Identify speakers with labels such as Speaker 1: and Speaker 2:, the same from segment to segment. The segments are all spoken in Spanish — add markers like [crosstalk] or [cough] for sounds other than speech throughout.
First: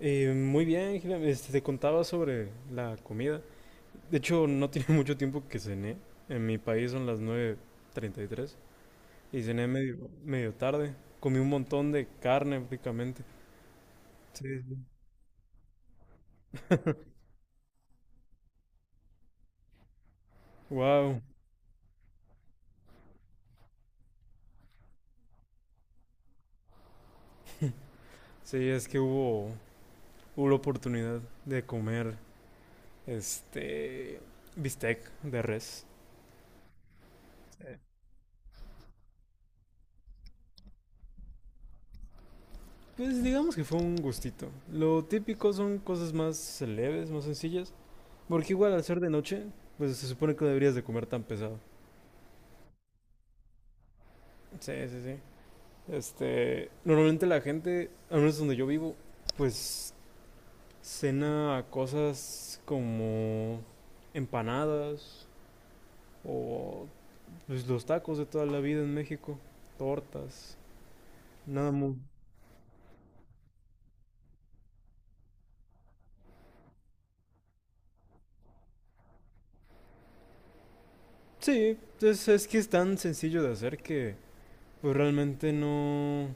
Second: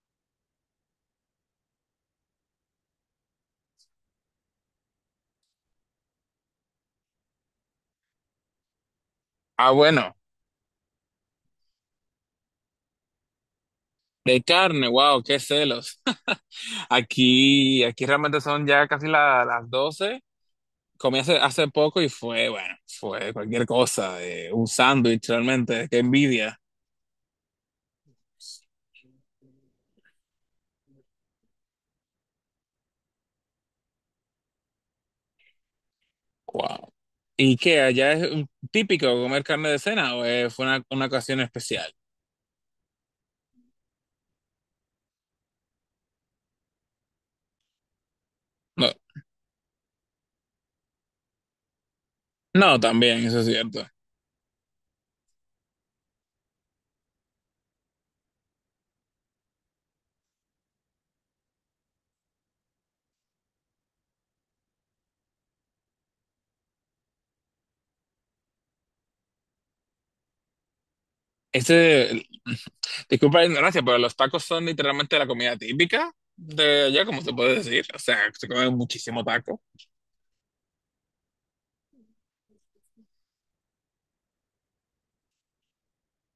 Speaker 1: Muy bien, Gila. Te contaba sobre la comida. De hecho, no tiene [laughs] mucho tiempo que cené. En mi país son las 9:33 y tres y cené
Speaker 2: Ah,
Speaker 1: medio,
Speaker 2: bueno,
Speaker 1: medio tarde. Comí un montón de carne prácticamente.
Speaker 2: de
Speaker 1: Sí, sí.
Speaker 2: carne, wow, qué celos. [laughs] Aquí realmente son ya casi las 12. Comí
Speaker 1: Wow.
Speaker 2: hace poco y fue, bueno, fue cualquier cosa, un sándwich realmente, qué envidia.
Speaker 1: Sí, es que hubo la oportunidad de comer este bistec de res.
Speaker 2: Wow. ¿Y qué? ¿Allá es típico comer carne de cena o fue una ocasión especial?
Speaker 1: Pues digamos que fue un gustito. Lo típico son cosas más leves, más sencillas. Porque igual al
Speaker 2: No,
Speaker 1: ser de noche, pues se supone que no deberías de comer tan pesado.
Speaker 2: no, también, eso es cierto.
Speaker 1: Sí, sí, sí. Normalmente la gente, al menos donde yo vivo, pues cena cosas como empanadas o pues, los tacos de toda la vida en México, tortas, nada muy...
Speaker 2: Este, [laughs] disculpa la ignorancia, pero los tacos son literalmente la comida típica de allá, como se puede decir. O sea, se comen muchísimo taco.
Speaker 1: Sí, es que es tan sencillo de hacer que pues realmente no...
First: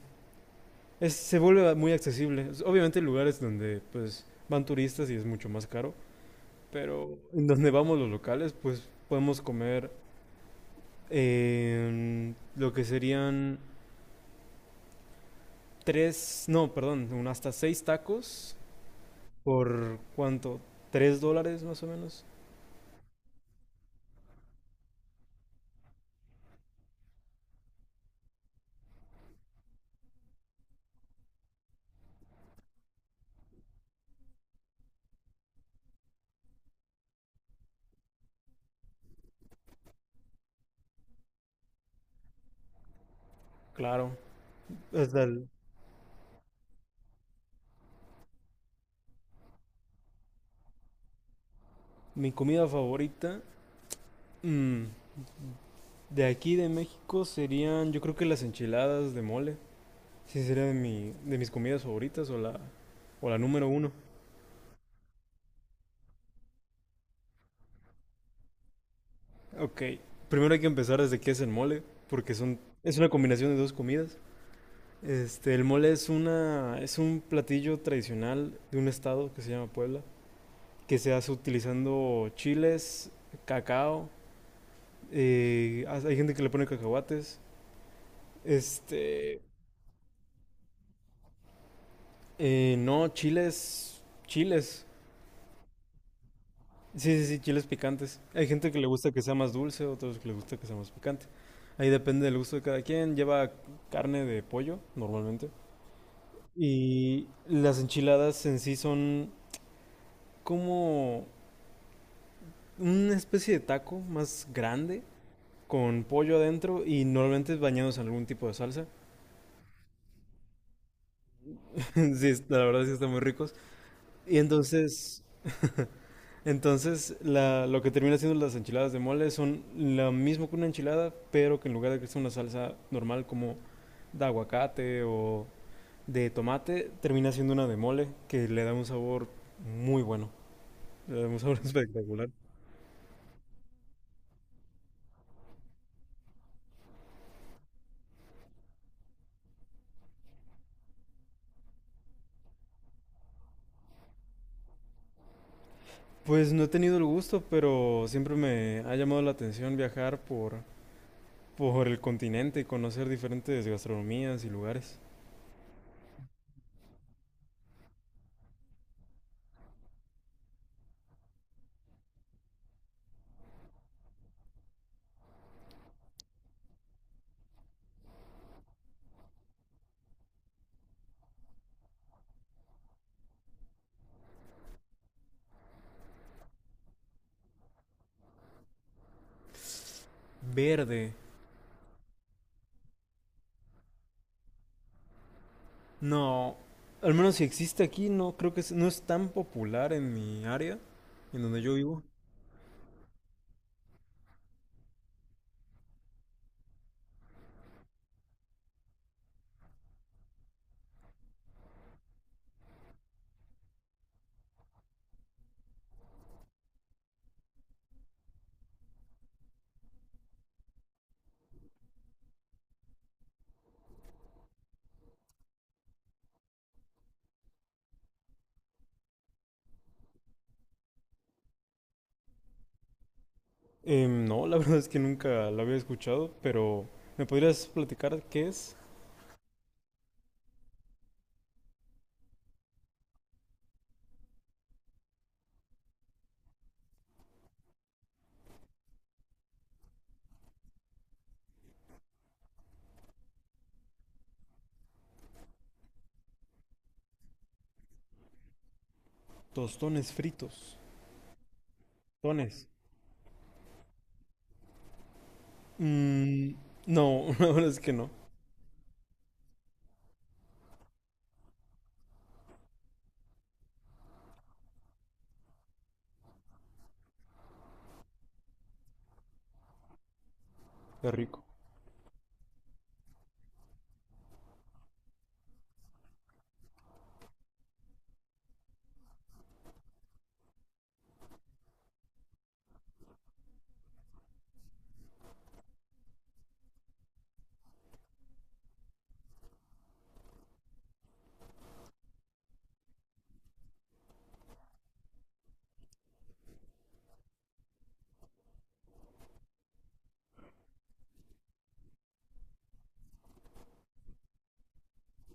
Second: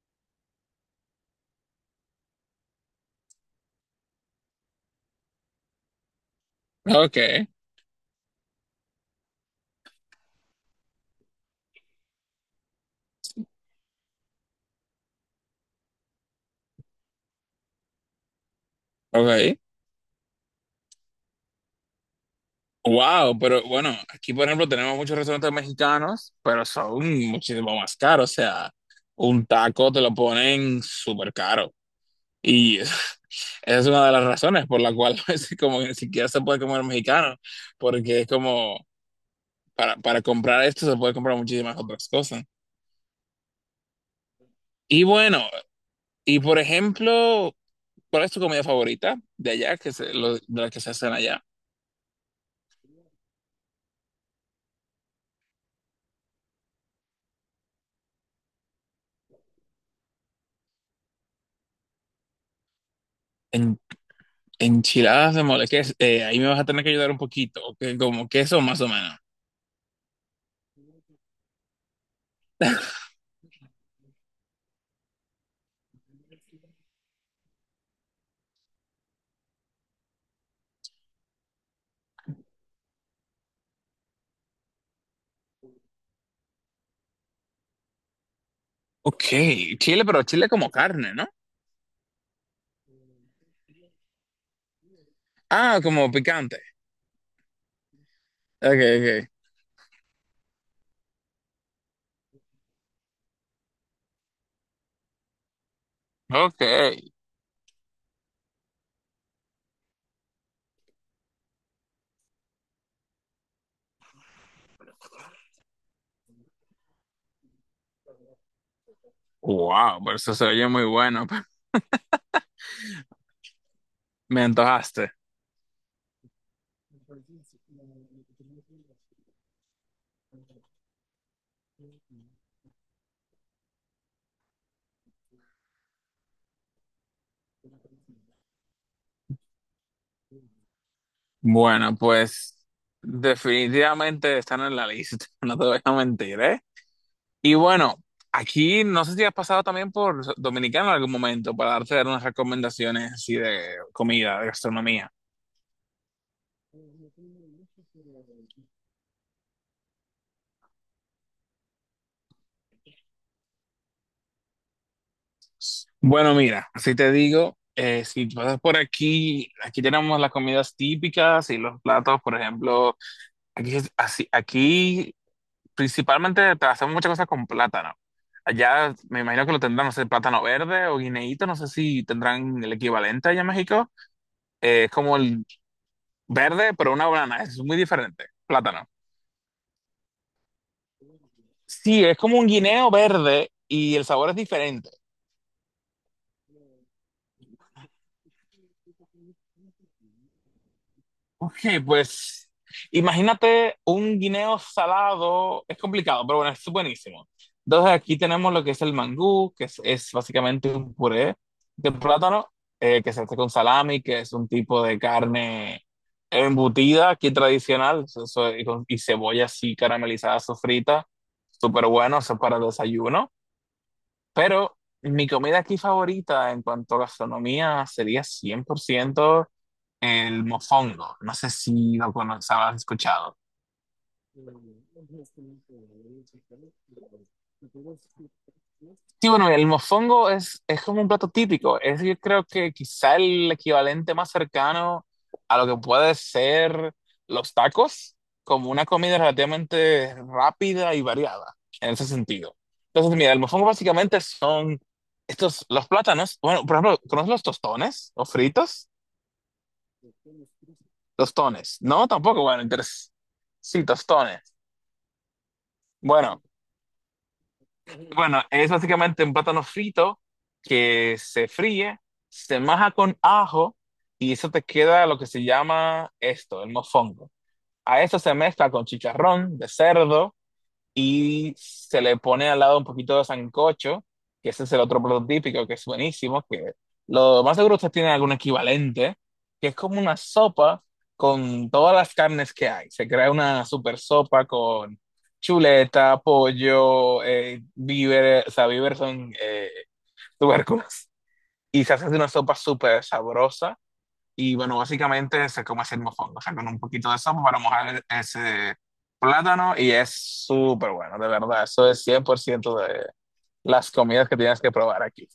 Speaker 1: se vuelve muy accesible. Obviamente hay lugares donde pues van turistas y es mucho más caro,
Speaker 2: Ok.
Speaker 1: pero en donde vamos los locales pues podemos comer lo que serían tres, no, perdón, un hasta seis tacos
Speaker 2: Ok.
Speaker 1: por cuánto, $3 más o menos.
Speaker 2: Wow, pero bueno, aquí por ejemplo tenemos muchos restaurantes mexicanos, pero son muchísimo más caros. O sea, un taco te lo ponen súper caro. Y [laughs] esa es una de las razones por la cual [laughs] a veces como que ni siquiera se puede comer mexicano, porque es como para comprar esto se puede comprar muchísimas otras cosas.
Speaker 1: Claro,
Speaker 2: Y
Speaker 1: hasta
Speaker 2: bueno,
Speaker 1: el-
Speaker 2: y por ejemplo, ¿cuál es tu comida favorita de allá, de la que se hacen allá?
Speaker 1: mi comida favorita mm, de aquí de México serían, yo creo que las enchiladas de mole. Sí, sería de mis comidas favoritas o la número uno.
Speaker 2: Enchiladas de mole, ¿qué es? Ahí me vas a tener que ayudar un poquito, que como queso más o menos.
Speaker 1: Ok, primero hay que empezar desde qué es el mole, porque es una combinación de dos comidas. El mole es un platillo tradicional de un estado que se llama Puebla, que se hace utilizando chiles, cacao, hay gente que le pone cacahuates,
Speaker 2: Ok,
Speaker 1: este,
Speaker 2: chile, pero chile como carne, ¿no?
Speaker 1: no, chiles, chiles,
Speaker 2: Ah, como picante.
Speaker 1: sí, sí, sí, chiles picantes. Hay gente
Speaker 2: Ok,
Speaker 1: que le gusta que
Speaker 2: ok.
Speaker 1: sea más dulce, otros que les gusta que sea más picante. Ahí depende del gusto de cada quien. Lleva carne de pollo, normalmente.
Speaker 2: Ok.
Speaker 1: Y las enchiladas en sí son como una especie de taco más grande con pollo adentro y normalmente bañados en algún tipo de salsa.
Speaker 2: Wow, pero eso se oye muy bueno. [laughs]
Speaker 1: [laughs] Sí, la verdad sí están muy ricos. Y
Speaker 2: Me antojaste.
Speaker 1: entonces, lo que termina siendo las enchiladas de mole son lo mismo que una enchilada, pero que en lugar de que sea una salsa normal como de aguacate o de tomate, termina siendo una de mole que le da un sabor muy bueno. Le da un sabor [laughs]
Speaker 2: Bueno,
Speaker 1: espectacular.
Speaker 2: pues definitivamente están en la lista, [laughs] no te voy a mentir, ¿eh? Y bueno, aquí no sé si has pasado también por Dominicana en algún momento para darte unas recomendaciones así de comida, de gastronomía.
Speaker 1: Pues no he tenido el gusto, pero siempre me ha llamado la atención viajar por el continente y conocer diferentes gastronomías y lugares.
Speaker 2: Bueno, mira, así te digo, si pasas por aquí, aquí tenemos las comidas típicas y los platos, por ejemplo, aquí, es así, aquí principalmente te hacemos muchas cosas con plátano. Allá me imagino que lo tendrán, no sé, plátano verde o guineíto, no sé si tendrán el equivalente allá en México. Es como el verde, pero una banana, es muy diferente, plátano.
Speaker 1: Verde.
Speaker 2: Sí, es como un guineo verde y el sabor es diferente.
Speaker 1: No, al menos si existe aquí, no creo que no es tan popular en mi área, en
Speaker 2: Ok,
Speaker 1: donde yo vivo.
Speaker 2: pues imagínate un guineo salado, es complicado, pero bueno, es buenísimo. Entonces aquí tenemos lo que es el mangú, es básicamente un puré de plátano, que se hace con salami, que es un tipo de carne embutida aquí tradicional, y, y cebolla así caramelizada, sofrita, súper bueno, eso es para desayuno. Pero mi comida aquí favorita en cuanto a gastronomía sería 100% el mofongo. No sé si lo conoces, has escuchado.
Speaker 1: No, la verdad es que nunca la había escuchado, pero ¿me podrías platicar qué es?
Speaker 2: Sí, bueno, es como un plato típico. Es yo creo que quizá el equivalente más cercano a lo que puede ser los tacos, como una comida relativamente rápida y variada en ese sentido. Entonces, mira, el mofongo básicamente son estos, los plátanos. Bueno, por ejemplo, ¿conoces los tostones o fritos?
Speaker 1: Tostones fritos.
Speaker 2: Tostones. No, tampoco, bueno,
Speaker 1: Tostones.
Speaker 2: entonces, sí, tostones. Bueno,
Speaker 1: Mm, no, [laughs] la verdad es que no.
Speaker 2: bueno, es básicamente un plátano frito que se fríe, se maja con ajo y eso te queda lo que se llama esto, el mofongo. A eso se mezcla con chicharrón de cerdo
Speaker 1: Qué rico.
Speaker 2: y se le pone al lado un poquito de sancocho, que ese es el otro plato típico que es buenísimo, que lo más seguro ustedes tienen algún equivalente, que es como una sopa con todas las carnes que hay. Se crea una super sopa con chuleta, pollo, víveres, o sea, víveres son tubérculos, y se hace una sopa súper sabrosa y bueno, básicamente se come así el mofongo, o sea, con un poquito de sopa para mojar ese plátano y es súper bueno, de verdad. Eso es 100% de las comidas que tienes que probar aquí.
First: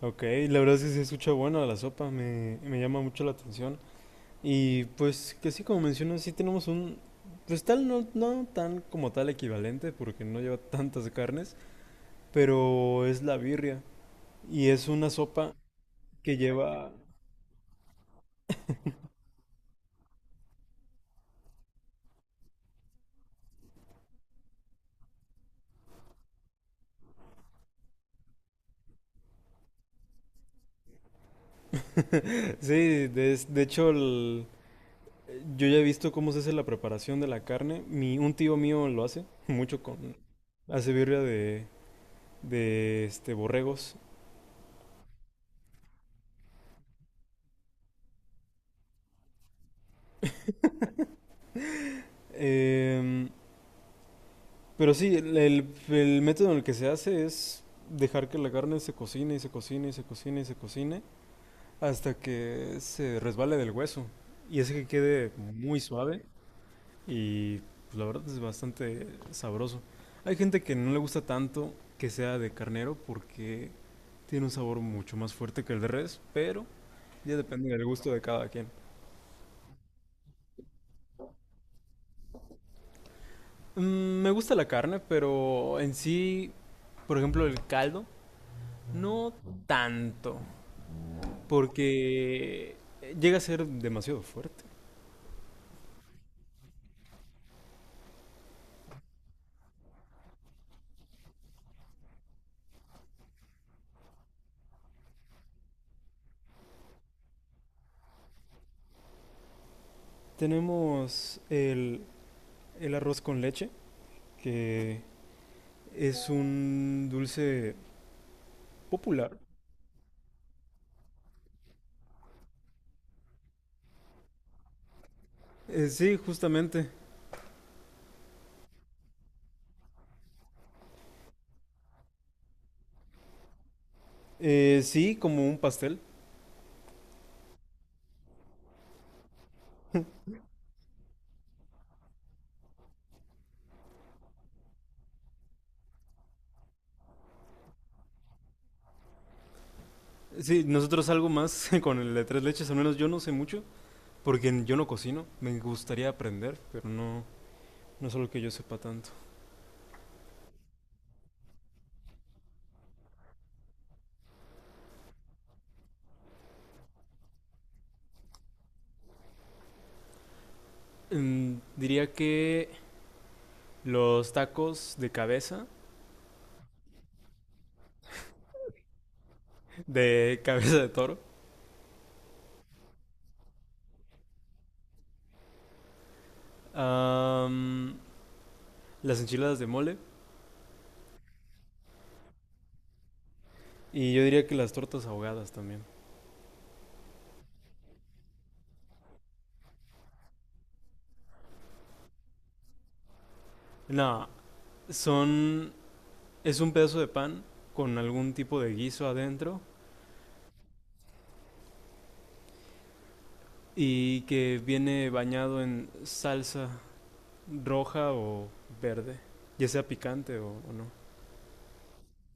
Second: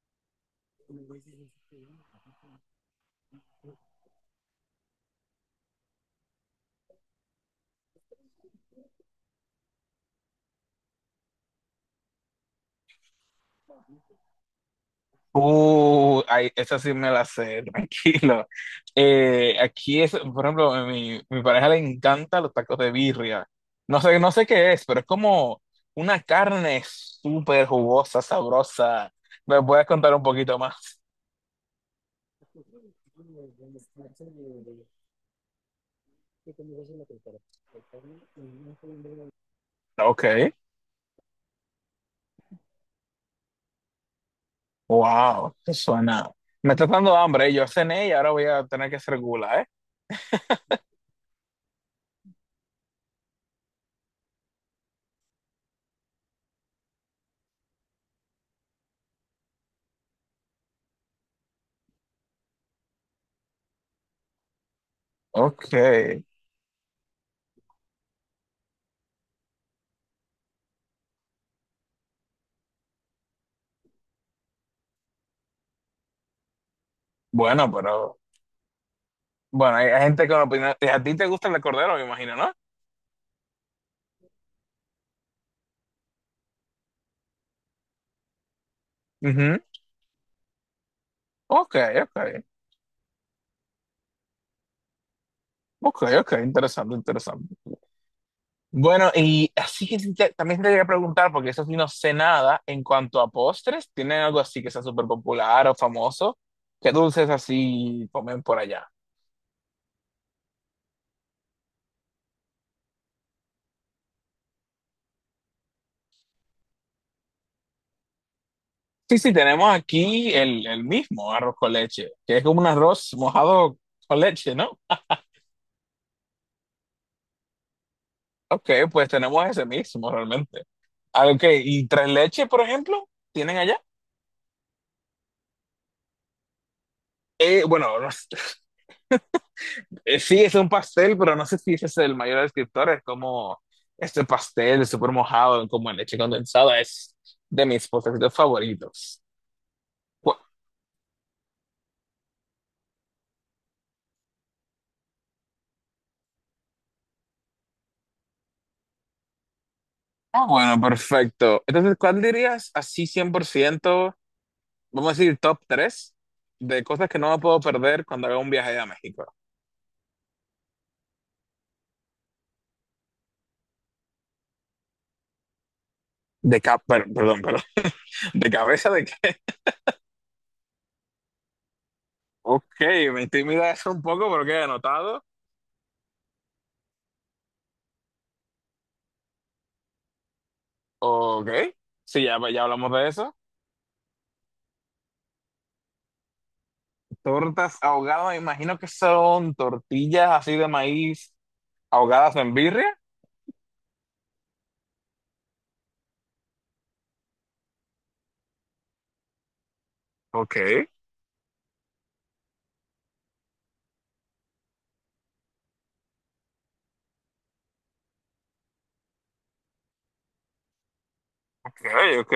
Speaker 1: Ok, la verdad es que sí se escucha bueno la sopa, me llama mucho la atención. Y pues que sí, como mencionas, sí tenemos un... Pues tal, no, no tan como tal equivalente, porque no lleva tantas carnes, pero es la birria. Y es una sopa que
Speaker 2: Ay, esa
Speaker 1: lleva...
Speaker 2: sí me la sé, [laughs] tranquilo. Aquí es, por ejemplo, a mi pareja le encanta los tacos de birria. No sé qué es, pero es como una carne súper jugosa, sabrosa. ¿Me puedes contar un poquito más?
Speaker 1: [laughs] Sí, de hecho, yo ya he visto cómo se hace la preparación de la carne. Un tío mío lo hace, [laughs] mucho con...
Speaker 2: Ok.
Speaker 1: Hace birria de borregos.
Speaker 2: Wow, eso suena. Me está dando hambre, ¿eh? Yo cené y ahora voy a tener que hacer gula, ¿eh?
Speaker 1: Em, pero sí, el método en el que se hace es dejar que la carne se cocine y se cocine y se cocine y se cocine hasta que se resbale del hueso y hace que quede
Speaker 2: Ok.
Speaker 1: muy suave y pues, la verdad es bastante sabroso. Hay gente que no le gusta tanto que sea de carnero porque tiene un sabor mucho más fuerte que el de res, pero ya depende
Speaker 2: Bueno,
Speaker 1: del gusto
Speaker 2: pero.
Speaker 1: de cada quien.
Speaker 2: Bueno, hay gente con opinión. A ti te gusta el de cordero, me imagino, ¿no?
Speaker 1: Me gusta la carne, pero en sí, por ejemplo, el caldo, no
Speaker 2: Ujú.
Speaker 1: tanto,
Speaker 2: Ok, ok.
Speaker 1: porque llega a ser demasiado fuerte.
Speaker 2: Ok, ok. Interesante, interesante. Bueno, y así que sí también te quería preguntar, porque eso sí no sé nada en cuanto a postres. ¿Tienen algo así que sea súper popular o famoso? ¿Qué dulces así comen por allá?
Speaker 1: Tenemos el arroz con leche, que es un dulce
Speaker 2: Sí, sí,
Speaker 1: popular.
Speaker 2: tenemos aquí el mismo arroz con leche, que es como un arroz mojado con leche, ¿no?
Speaker 1: Sí, justamente.
Speaker 2: Ok, pues tenemos ese mismo realmente. Ah, ok, ¿y tres leche, por ejemplo, tienen allá?
Speaker 1: Sí, como un pastel.
Speaker 2: Bueno, no sé, [laughs] sí, es un pastel, pero no sé si ese es el mayor descriptor, es como este pastel súper mojado, como en leche condensada, es de mis postres favoritos. Bu-
Speaker 1: Sí, nosotros algo más [laughs] con el de tres leches, al menos yo no sé mucho, porque yo no cocino. Me gustaría aprender, pero no, no es algo que yo sepa tanto.
Speaker 2: Ah, bueno, perfecto. Entonces, ¿cuál dirías así 100%, vamos a decir, top 3 de cosas que no me puedo perder cuando haga un viaje a México?
Speaker 1: Diría que los tacos de cabeza,
Speaker 2: De cap, perdón, perdón, [laughs] de cabeza de que,
Speaker 1: de [laughs] cabeza de toro,
Speaker 2: ok, me intimida eso un poco porque he anotado,
Speaker 1: am, las enchiladas de mole
Speaker 2: ok, sí, ya hablamos de eso.
Speaker 1: y yo diría que las tortas ahogadas también.
Speaker 2: Tortas ahogadas, me imagino que son tortillas así de maíz ahogadas en birria.
Speaker 1: No, son es un pedazo de pan con algún tipo de guiso adentro
Speaker 2: Ok,
Speaker 1: y que viene bañado en salsa roja o verde, ya sea picante o no.
Speaker 2: ok, ok,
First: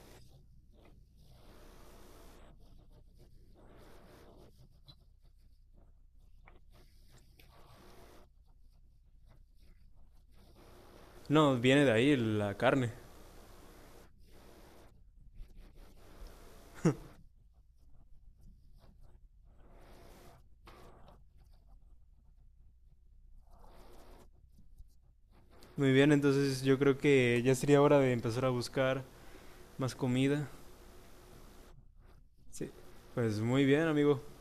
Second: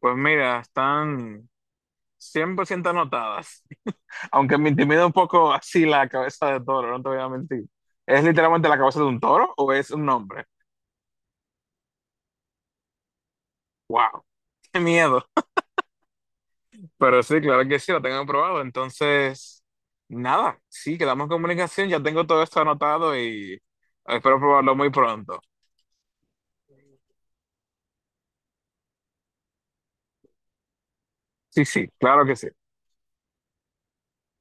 Speaker 2: pues mira, están 100% anotadas. Aunque me intimida un poco así la cabeza de toro, no te voy a mentir. ¿Es literalmente la cabeza de un toro o es un hombre?
Speaker 1: No, viene de ahí la carne.
Speaker 2: ¡Wow! [laughs] ¡Qué miedo! Pero sí, claro que sí, lo tengo probado. Entonces, nada, sí, quedamos en comunicación. Ya tengo todo esto anotado y espero probarlo muy pronto.
Speaker 1: Muy bien, entonces yo creo que ya sería hora de empezar a buscar más comida.
Speaker 2: Sí, sí, claro que sí.
Speaker 1: Sí. Pues muy bien, amigo.